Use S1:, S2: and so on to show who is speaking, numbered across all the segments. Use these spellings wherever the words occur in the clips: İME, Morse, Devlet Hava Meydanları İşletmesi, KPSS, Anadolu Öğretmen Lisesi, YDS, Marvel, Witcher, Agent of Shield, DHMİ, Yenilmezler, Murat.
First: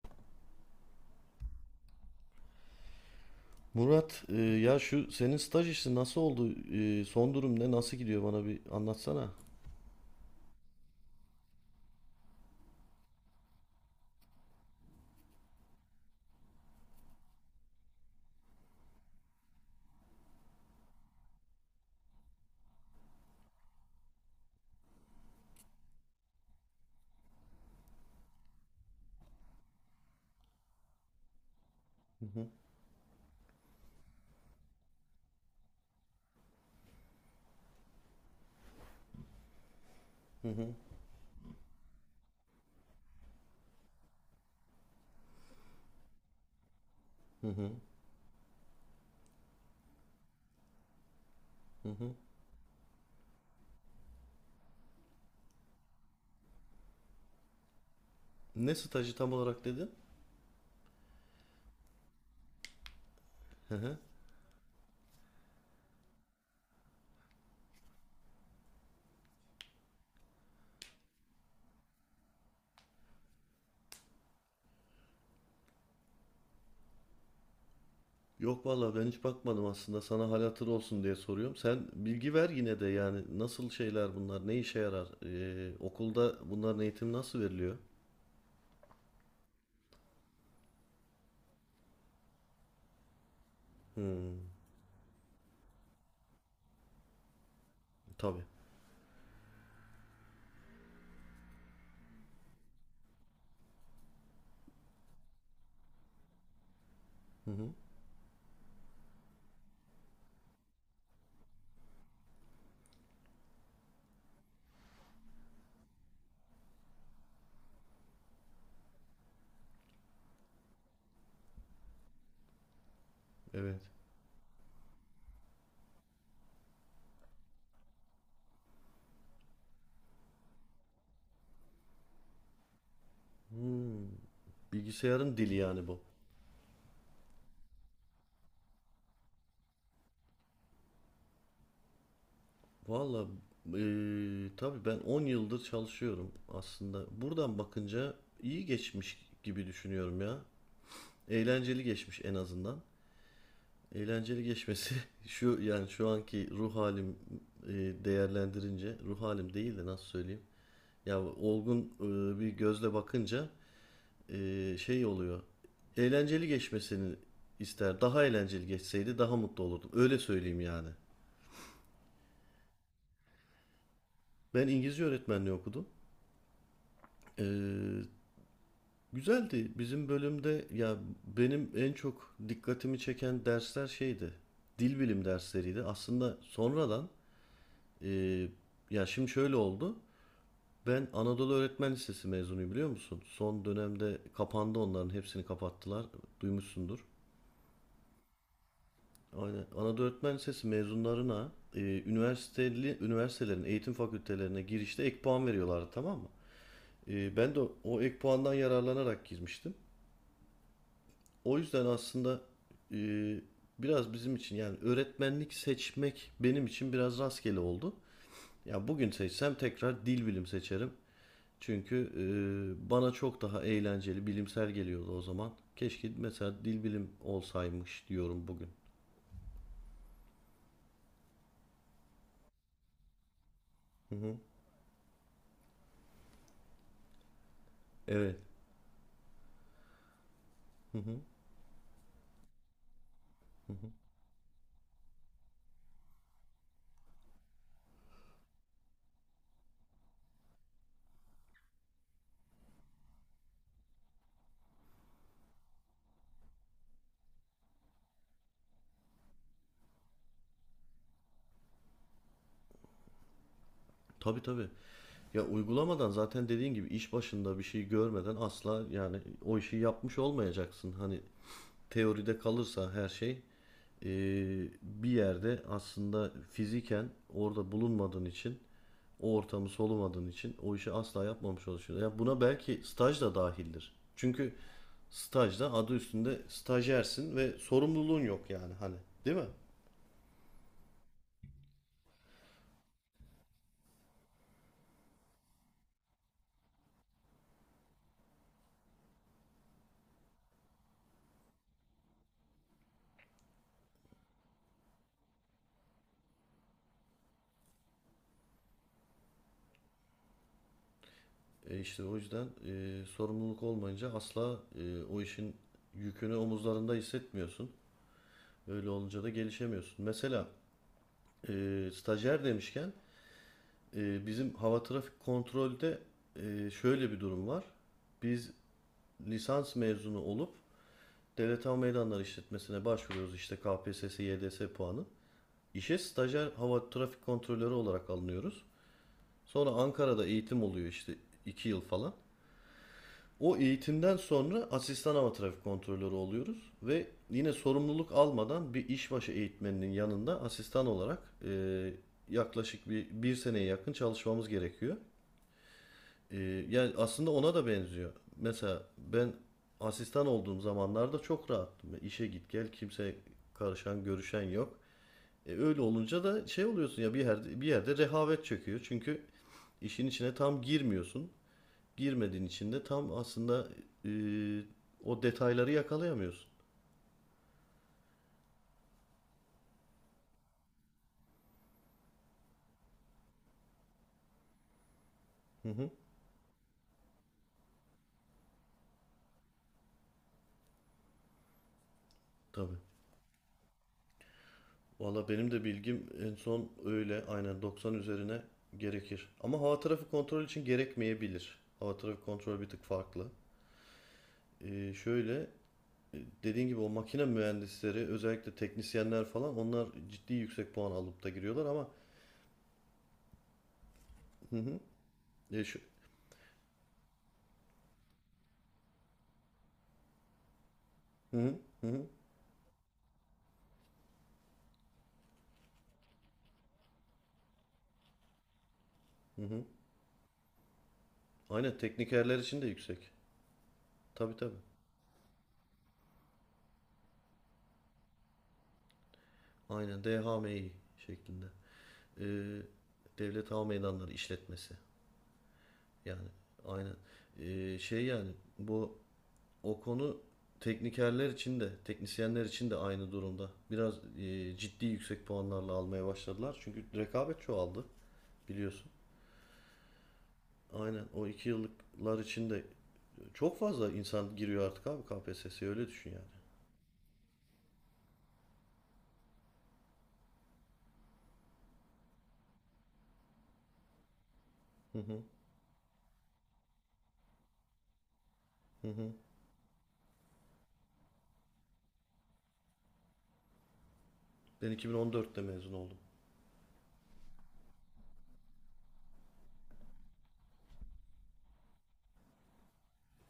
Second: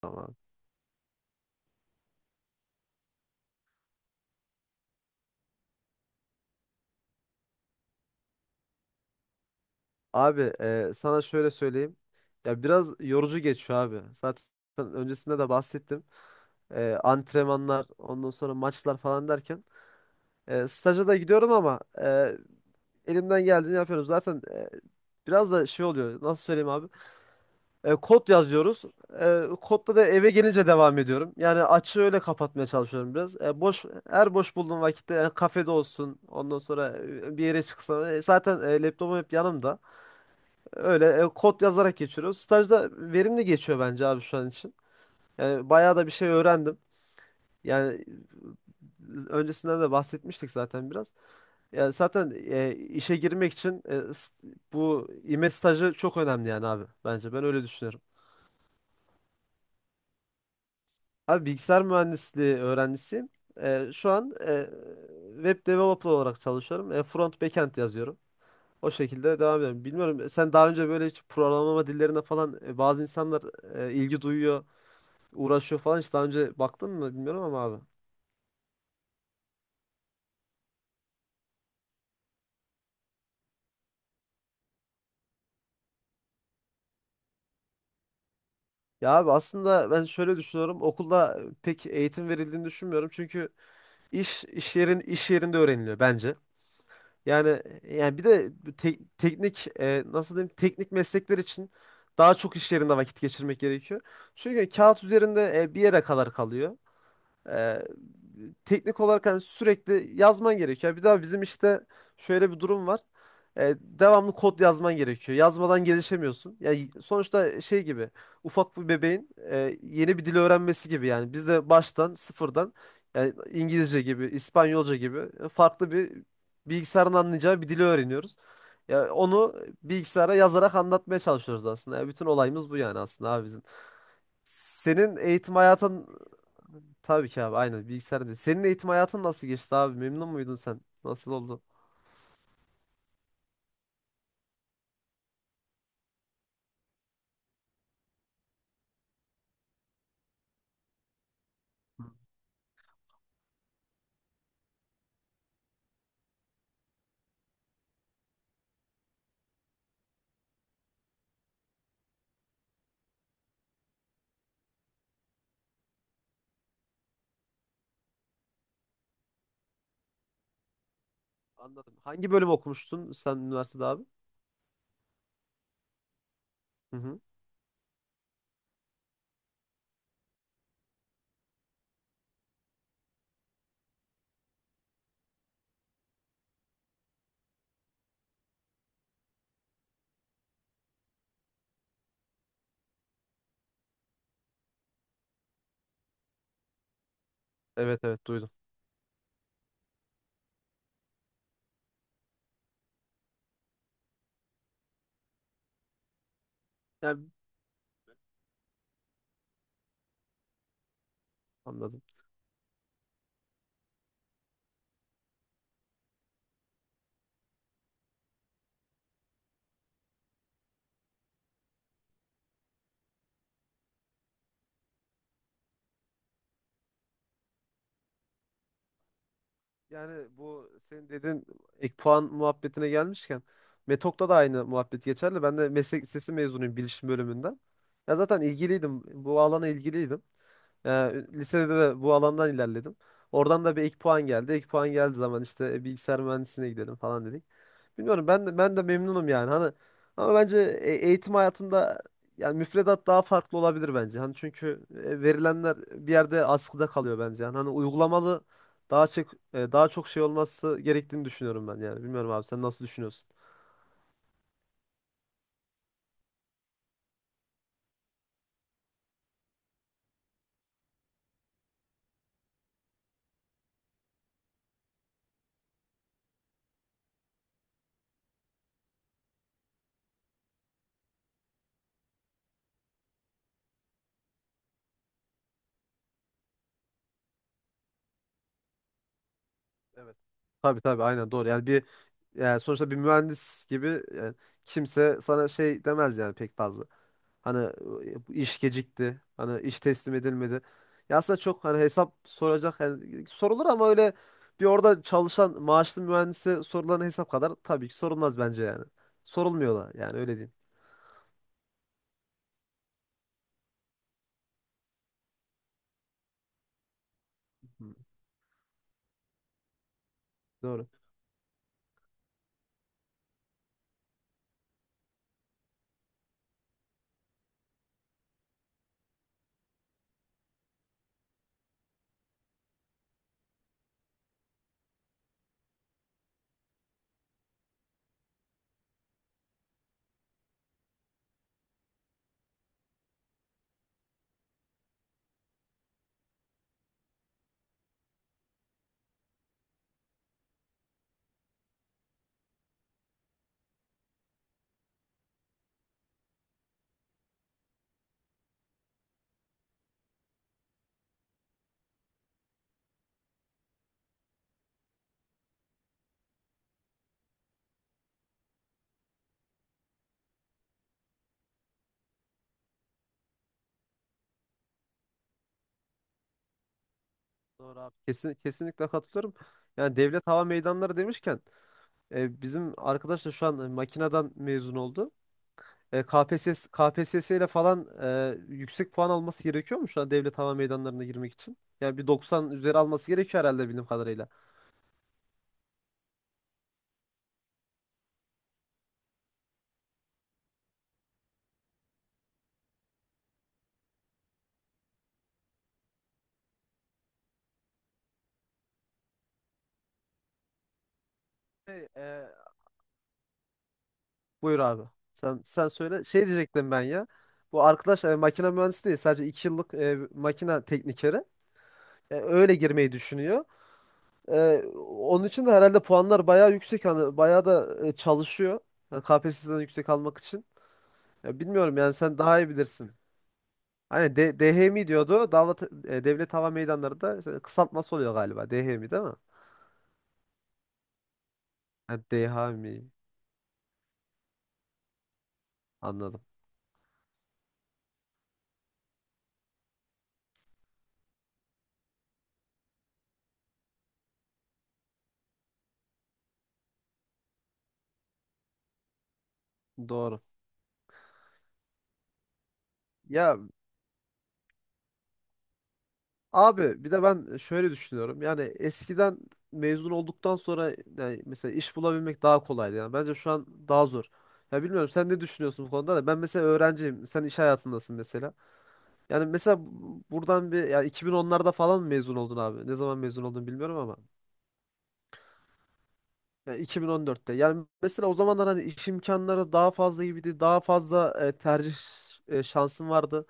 S1: Tamam.
S2: Murat, ya şu senin staj işi nasıl oldu? Son durum ne? Nasıl gidiyor? Bana bir anlatsana.
S1: Abi sana şöyle söyleyeyim. Ya biraz yorucu geçiyor abi. Zaten öncesinde de bahsettim. Antrenmanlar, ondan sonra maçlar falan derken. Staja da gidiyorum ama elimden geldiğini yapıyorum. Zaten biraz da şey oluyor. Nasıl söyleyeyim abi? Kod yazıyoruz. Kodda da eve gelince devam ediyorum. Yani açığı öyle
S2: Hı hı,
S1: kapatmaya çalışıyorum biraz. Her boş bulduğum vakitte kafede olsun. Ondan sonra bir yere çıksam. Zaten laptopum hep yanımda.
S2: hı hı,
S1: Öyle kod yazarak geçiriyoruz. Stajda verimli geçiyor bence abi şu an için. Yani bayağı da bir şey öğrendim.
S2: hı hı,
S1: Yani öncesinden de bahsetmiştik zaten biraz.
S2: hı
S1: Yani
S2: hı.
S1: zaten işe girmek için bu İME stajı çok önemli yani abi bence. Ben öyle düşünüyorum.
S2: Ne stajı tam olarak dedin?
S1: Abi bilgisayar mühendisliği öğrencisiyim.
S2: Hı hı.
S1: Şu an web developer olarak çalışıyorum. Front backend yazıyorum. O şekilde devam ediyorum. Bilmiyorum sen daha önce böyle hiç programlama dillerine falan bazı insanlar ilgi duyuyor. Uğraşıyor falan hiç daha önce baktın mı bilmiyorum ama abi.
S2: Yok vallahi ben hiç bakmadım aslında. Sana hal hatır olsun diye soruyorum. Sen bilgi ver yine de yani nasıl şeyler bunlar? Ne işe yarar? Okulda bunların eğitimi nasıl veriliyor?
S1: Ya abi aslında ben şöyle düşünüyorum. Okulda pek eğitim verildiğini düşünmüyorum. Çünkü
S2: Hmm,
S1: iş yerinde öğreniliyor bence. Yani bir
S2: tabii.
S1: de teknik nasıl diyeyim teknik meslekler için daha çok iş yerinde vakit geçirmek gerekiyor. Çünkü kağıt üzerinde bir yere kadar kalıyor.
S2: Hı hı,
S1: Ee, Teknik olarak hani sürekli yazman gerekiyor. Bir daha bizim işte şöyle bir durum var. Devamlı kod yazman gerekiyor. Yazmadan gelişemiyorsun. Yani sonuçta şey gibi ufak bir bebeğin yeni bir dil öğrenmesi gibi yani. Biz de baştan sıfırdan yani
S2: evet.
S1: İngilizce gibi, İspanyolca gibi farklı bir bilgisayarın anlayacağı bir dili öğreniyoruz. Ya onu bilgisayara yazarak anlatmaya çalışıyoruz aslında. Ya bütün olayımız bu yani aslında abi bizim.
S2: Hmm,
S1: Senin
S2: Bilgisayarın
S1: eğitim
S2: dili yani bu.
S1: hayatın tabii ki abi aynen bilgisayarda. Senin eğitim hayatın nasıl geçti abi? Memnun muydun sen? Nasıl oldu?
S2: Valla tabii ben 10 yıldır çalışıyorum aslında. Buradan bakınca iyi geçmiş gibi düşünüyorum ya. Eğlenceli geçmiş en azından. Eğlenceli geçmesi şu yani şu anki ruh halim değerlendirince ruh halim değil de nasıl söyleyeyim? Ya olgun bir gözle bakınca şey oluyor. Eğlenceli geçmesini ister. Daha eğlenceli geçseydi daha mutlu olurdum. Öyle söyleyeyim yani.
S1: Anladım. Hangi bölüm okumuştun sen üniversitede abi?
S2: Ben İngilizce öğretmenliği okudum.
S1: Hı hı.
S2: Ee, Güzeldi. Bizim bölümde ya benim en çok dikkatimi çeken dersler şeydi. Dil bilim dersleriydi. Aslında sonradan e, ya şimdi şöyle oldu. Ben Anadolu Öğretmen Lisesi mezunuyum biliyor musun? Son dönemde kapandı, onların hepsini kapattılar. Duymuşsundur.
S1: Evet, evet, duydum.
S2: Aynen. Anadolu Öğretmen Lisesi mezunlarına üniversiteli, üniversitelerin eğitim fakültelerine girişte ek puan veriyorlardı, tamam mı?
S1: Yani
S2: Ben de o ek puandan yararlanarak girmiştim. O yüzden
S1: anladım.
S2: aslında e, biraz bizim için yani öğretmenlik seçmek benim için biraz rastgele oldu. Ya bugün seçsem tekrar dil bilim seçerim. Çünkü bana çok daha eğlenceli, bilimsel geliyordu o zaman. Keşke mesela dil bilim olsaymış diyorum bugün.
S1: Yani bu senin dediğin ek puan muhabbetine gelmişken
S2: Hı
S1: Metok'ta da
S2: hı.
S1: aynı muhabbet geçerli. Ben de meslek lisesi mezunuyum bilişim bölümünden. Ya
S2: Evet.
S1: zaten ilgiliydim. Bu alana ilgiliydim.
S2: Hı hı.
S1: Yani lisede de bu alandan ilerledim. Oradan
S2: Hı
S1: da bir
S2: hı.
S1: ek puan geldi. Ek puan geldiği zaman işte bilgisayar mühendisliğine gidelim falan dedik. Bilmiyorum ben de memnunum yani. Hani ama bence eğitim hayatında yani müfredat daha farklı olabilir bence. Hani çünkü verilenler bir yerde askıda kalıyor bence. Yani hani uygulamalı daha çok daha çok şey olması gerektiğini düşünüyorum ben yani. Bilmiyorum abi sen nasıl düşünüyorsun?
S2: Tabii, tabii. Ya uygulamadan zaten dediğin gibi iş başında bir şey görmeden asla yani o işi yapmış olmayacaksın. Hani teoride kalırsa her şey e, bir yerde aslında fiziken orada bulunmadığın için o ortamı solumadığın için o işi asla yapmamış olursun. Ya buna belki staj da dahildir. Çünkü stajda adı üstünde stajyersin ve sorumluluğun yok yani hani, değil mi?
S1: Evet. Tabii tabii aynen doğru. Yani bir yani sonuçta bir mühendis gibi e, kimse sana şey demez yani pek fazla. Hani iş gecikti. Hani iş teslim edilmedi. Ya aslında çok hani hesap soracak yani sorulur ama öyle bir orada çalışan maaşlı mühendise sorulan hesap kadar tabii ki sorulmaz bence yani. Sorulmuyorlar yani öyle diyeyim.
S2: E işte o yüzden sorumluluk olmayınca asla o işin yükünü omuzlarında hissetmiyorsun.
S1: Hı.
S2: Öyle olunca da gelişemiyorsun. Mesela
S1: Doğru.
S2: e, stajyer demişken bizim hava trafik kontrolde şöyle bir durum var. Biz lisans mezunu olup devlet hava meydanları işletmesine başvuruyoruz işte KPSS, YDS puanı. İşe stajyer hava trafik kontrolörü olarak alınıyoruz. Sonra Ankara'da eğitim oluyor işte 2 yıl falan. O eğitimden sonra asistan hava trafik kontrolörü oluyoruz ve yine sorumluluk almadan bir işbaşı eğitmeninin yanında asistan olarak e, yaklaşık bir seneye yakın çalışmamız gerekiyor. Ee, yani aslında ona da benziyor. Mesela ben asistan olduğum zamanlarda çok rahattım. İşe git gel kimse karışan görüşen yok. Öyle olunca da şey oluyorsun ya, bir yerde bir yerde rehavet çöküyor. Çünkü işin içine tam girmiyorsun. Girmediğin için de tam aslında e, o detayları yakalayamıyorsun.
S1: Doğru abi. Kesinlikle katılıyorum. Yani devlet hava meydanları demişken bizim arkadaş da şu an makineden mezun oldu.
S2: Hı hı.
S1: KPSS ile falan yüksek puan alması gerekiyor mu şu an devlet hava meydanlarına girmek için? Yani bir 90 üzeri
S2: Tabii.
S1: alması gerekiyor herhalde bildiğim kadarıyla.
S2: Valla benim de bilgim en son öyle, aynen 90 üzerine gerekir. Ama hava trafik kontrol için gerekmeyebilir. Hava trafik kontrolü bir tık farklı. Şöyle dediğin gibi o makine mühendisleri özellikle teknisyenler falan onlar ciddi yüksek puan alıp da giriyorlar ama...
S1: Şey,
S2: Hı
S1: buyur
S2: hı.
S1: abi. Sen
S2: E,
S1: sen
S2: şu,
S1: söyle. Şey diyecektim ben ya. Bu arkadaş makine mühendisi değil. Sadece 2 yıllık makine teknikeri.
S2: hı hı, hı hı,
S1: Öyle girmeyi düşünüyor. Onun için de herhalde puanlar bayağı yüksek. Hani bayağı da çalışıyor. Yani
S2: hı
S1: KPSS'den
S2: hı.
S1: yüksek almak için. Ya bilmiyorum
S2: Aynen
S1: yani sen
S2: teknikerler
S1: daha iyi
S2: için de
S1: bilirsin.
S2: yüksek.
S1: Hani
S2: Tabii, tabii.
S1: DHMİ diyordu. Devlet Hava Meydanları da işte kısaltması oluyor galiba. DHMİ değil mi?
S2: Aynen DHMİ şeklinde.
S1: Ha,
S2: Ee,
S1: DHMİ
S2: Devlet Hava Meydanları işletmesi.
S1: anladım.
S2: Yani aynen. Şey yani bu o konu teknikerler için de teknisyenler için de aynı durumda. Biraz ciddi yüksek puanlarla almaya başladılar. Çünkü rekabet çoğaldı, biliyorsun.
S1: Doğru.
S2: Aynen o iki yıllıklar içinde
S1: Ya
S2: çok fazla insan giriyor artık abi KPSS'ye, öyle düşün yani.
S1: abi bir de ben şöyle düşünüyorum. Yani eskiden mezun olduktan sonra yani mesela iş bulabilmek daha kolaydı. Yani bence şu an daha zor. Ya bilmiyorum
S2: Hı
S1: sen ne
S2: hı,
S1: düşünüyorsun bu konuda da ben mesela öğrenciyim. Sen iş hayatındasın mesela.
S2: hı hı.
S1: Yani mesela buradan bir yani 2010'larda falan mı mezun oldun abi? Ne zaman mezun oldun bilmiyorum ama.
S2: Ben 2014'te mezun oldum.
S1: Yani 2014'te. Yani mesela o zamanlar hani iş imkanları daha fazla gibiydi. Daha fazla tercih şansın vardı.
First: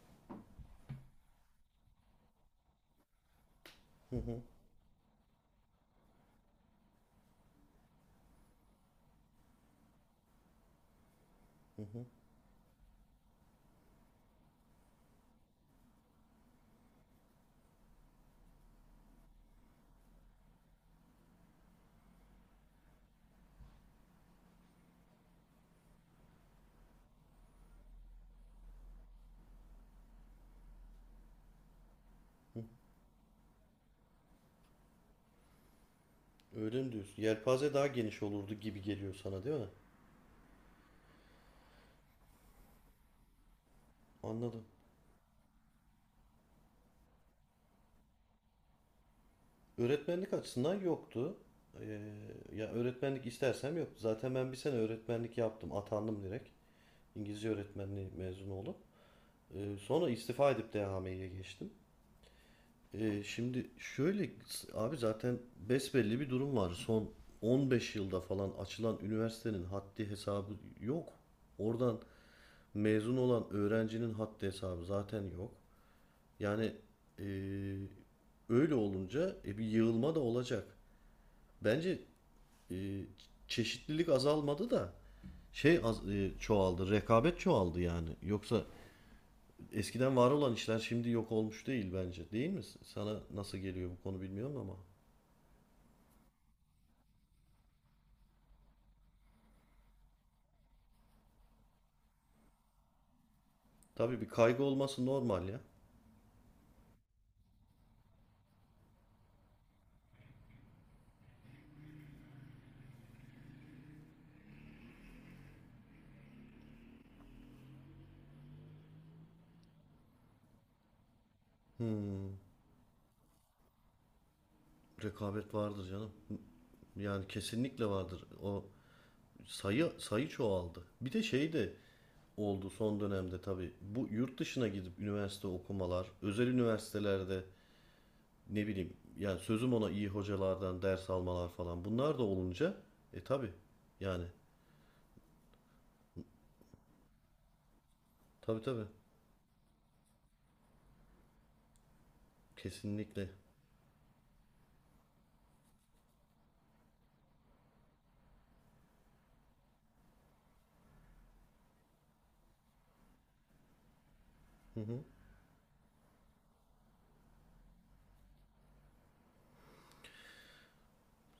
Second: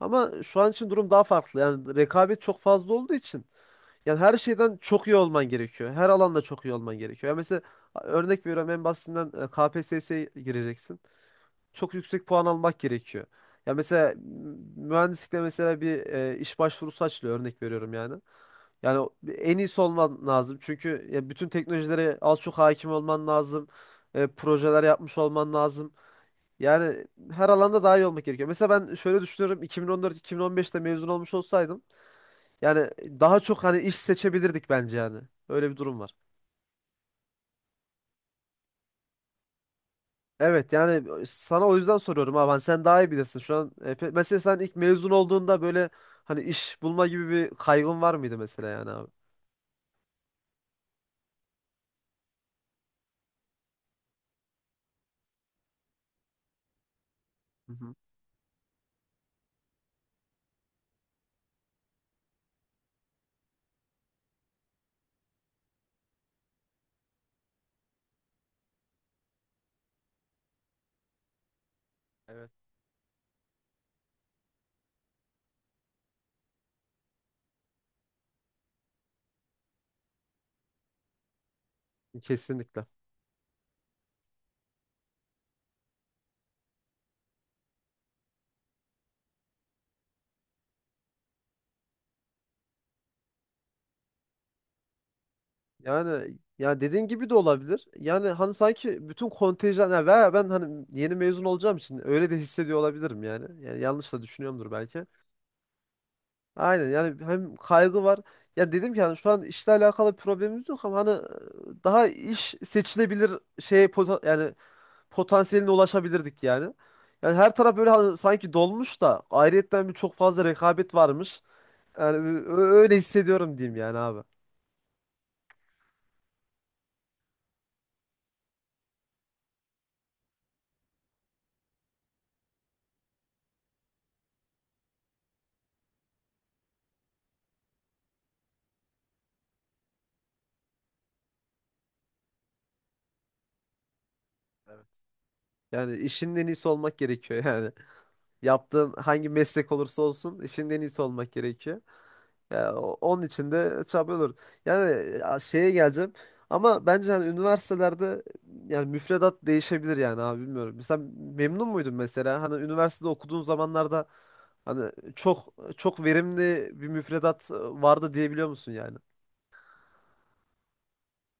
S1: Ama şu an için durum daha farklı. Yani rekabet çok fazla olduğu için
S2: Hı
S1: yani her
S2: hı,
S1: şeyden çok iyi olman gerekiyor. Her alanda çok iyi olman gerekiyor. Yani mesela örnek veriyorum en basitinden KPSS'ye gireceksin
S2: hı
S1: çok
S2: hı.
S1: yüksek puan almak gerekiyor. Ya mesela mühendislikte mesela bir iş başvurusu açılıyor örnek veriyorum yani. Yani en iyisi olman lazım. Çünkü ya bütün teknolojilere az çok hakim olman lazım. Projeler yapmış olman lazım. Yani her alanda daha iyi olmak gerekiyor. Mesela ben şöyle düşünüyorum. 2014-2015'te mezun olmuş olsaydım yani daha çok hani iş seçebilirdik bence yani. Öyle bir durum var.
S2: Öyle mi diyorsun? Yelpaze daha geniş olurdu gibi geliyor sana, değil mi?
S1: Evet yani sana o yüzden soruyorum ha ben sen daha iyi bilirsin şu an. Mesela sen
S2: Anladım.
S1: ilk mezun olduğunda böyle hani iş bulma gibi bir kaygın var mıydı mesela yani abi?
S2: Öğretmenlik açısından yoktu. Ee, ya öğretmenlik istersem yoktu. Zaten ben bir sene öğretmenlik yaptım. Atandım direkt. İngilizce
S1: Hı hı.
S2: öğretmenliği mezunu olup. Sonra istifa edip DHMİ'ye geçtim. Şimdi şöyle abi, zaten besbelli bir durum var. Son 15 yılda falan açılan üniversitenin haddi hesabı yok. Oradan
S1: Evet.
S2: mezun olan öğrencinin haddi hesabı zaten yok. Yani e, öyle olunca bir yığılma da olacak. Bence e,
S1: Kesinlikle.
S2: çeşitlilik azalmadı da şey çoğaldı, rekabet çoğaldı yani. Yoksa eskiden var olan işler şimdi yok olmuş değil bence. Değil mi? Sana nasıl geliyor bu konu bilmiyorum ama.
S1: Yani ya dediğin gibi de olabilir. Yani hani sanki bütün kontenjan ya veya ben hani yeni mezun olacağım için öyle de hissediyor olabilirim yani. Yani yanlış
S2: Tabii,
S1: da
S2: bir kaygı
S1: düşünüyorumdur
S2: olması
S1: belki.
S2: normal ya.
S1: Aynen yani hem kaygı var. Ya dedim ki hani şu an işle alakalı bir problemimiz yok ama hani daha iş seçilebilir şey yani potansiyeline ulaşabilirdik yani. Yani her taraf böyle hani sanki dolmuş da ayrıyetten bir çok fazla rekabet varmış. Yani
S2: Hmm,
S1: öyle hissediyorum diyeyim yani abi.
S2: rekabet vardır canım. Yani kesinlikle vardır. O sayı sayı çoğaldı. Bir de şey de oldu son dönemde tabii. Bu yurt dışına gidip üniversite okumalar, özel üniversitelerde ne bileyim yani sözüm ona iyi hocalardan ders almalar falan. Bunlar da olunca tabii yani,
S1: Evet. Yani işin en iyisi olmak gerekiyor yani.
S2: tabii, tabii,
S1: Yaptığın hangi meslek olursa olsun işin en iyisi olmak gerekiyor. Ya, onun
S2: kesinlikle.
S1: için de çabalıyorlar. Yani ya, şeye geleceğim. Ama bence hani üniversitelerde yani müfredat değişebilir yani abi bilmiyorum. Sen memnun muydun mesela? Hani üniversitede okuduğun zamanlarda
S2: Hı
S1: hani
S2: hı.
S1: çok çok verimli bir müfredat vardı diyebiliyor musun yani?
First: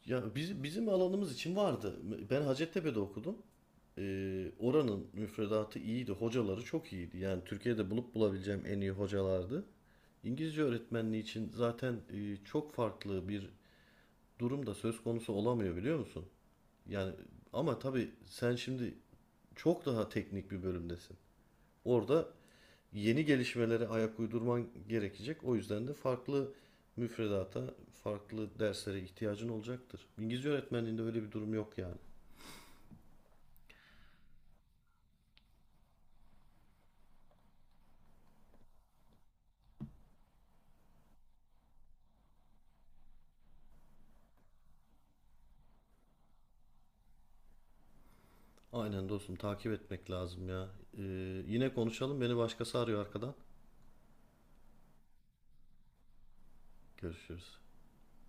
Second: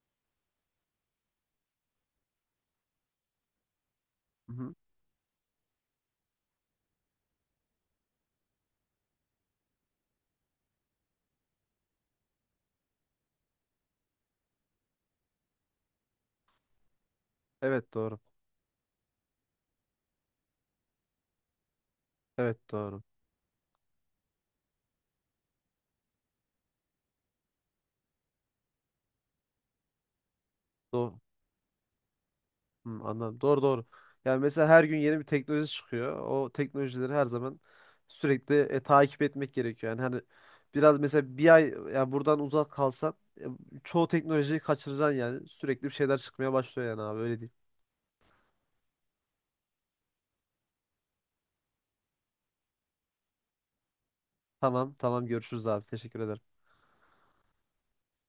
S2: Ya bizim alanımız için vardı. Ben Hacettepe'de okudum.
S1: Hı hı.
S2: Oranın müfredatı iyiydi. Hocaları çok iyiydi. Yani Türkiye'de bulup bulabileceğim en iyi hocalardı. İngilizce öğretmenliği için zaten çok farklı bir durum da söz konusu olamıyor, biliyor musun? Yani ama
S1: Evet
S2: tabii
S1: doğru.
S2: sen şimdi çok daha teknik bir bölümdesin. Orada
S1: Evet doğru.
S2: yeni gelişmelere ayak uydurman gerekecek. O yüzden de farklı müfredata, farklı derslere ihtiyacın olacaktır. İngilizce öğretmenliğinde
S1: Doğru.
S2: öyle bir durum yok yani.
S1: Hmm, anladım. Doğru, doğru. Yani mesela her gün yeni bir teknoloji çıkıyor. O teknolojileri her zaman sürekli takip etmek gerekiyor. Yani hani biraz mesela bir ay yani buradan uzak kalsan e, çoğu teknolojiyi kaçıracaksın yani. Sürekli bir şeyler çıkmaya başlıyor yani abi öyle diyeyim.
S2: Aynen dostum, takip etmek lazım ya. Ee, yine konuşalım. Beni başkası arıyor arkadan.
S1: Tamam, tamam, görüşürüz abi. Teşekkür ederim.
S2: Görüşürüz.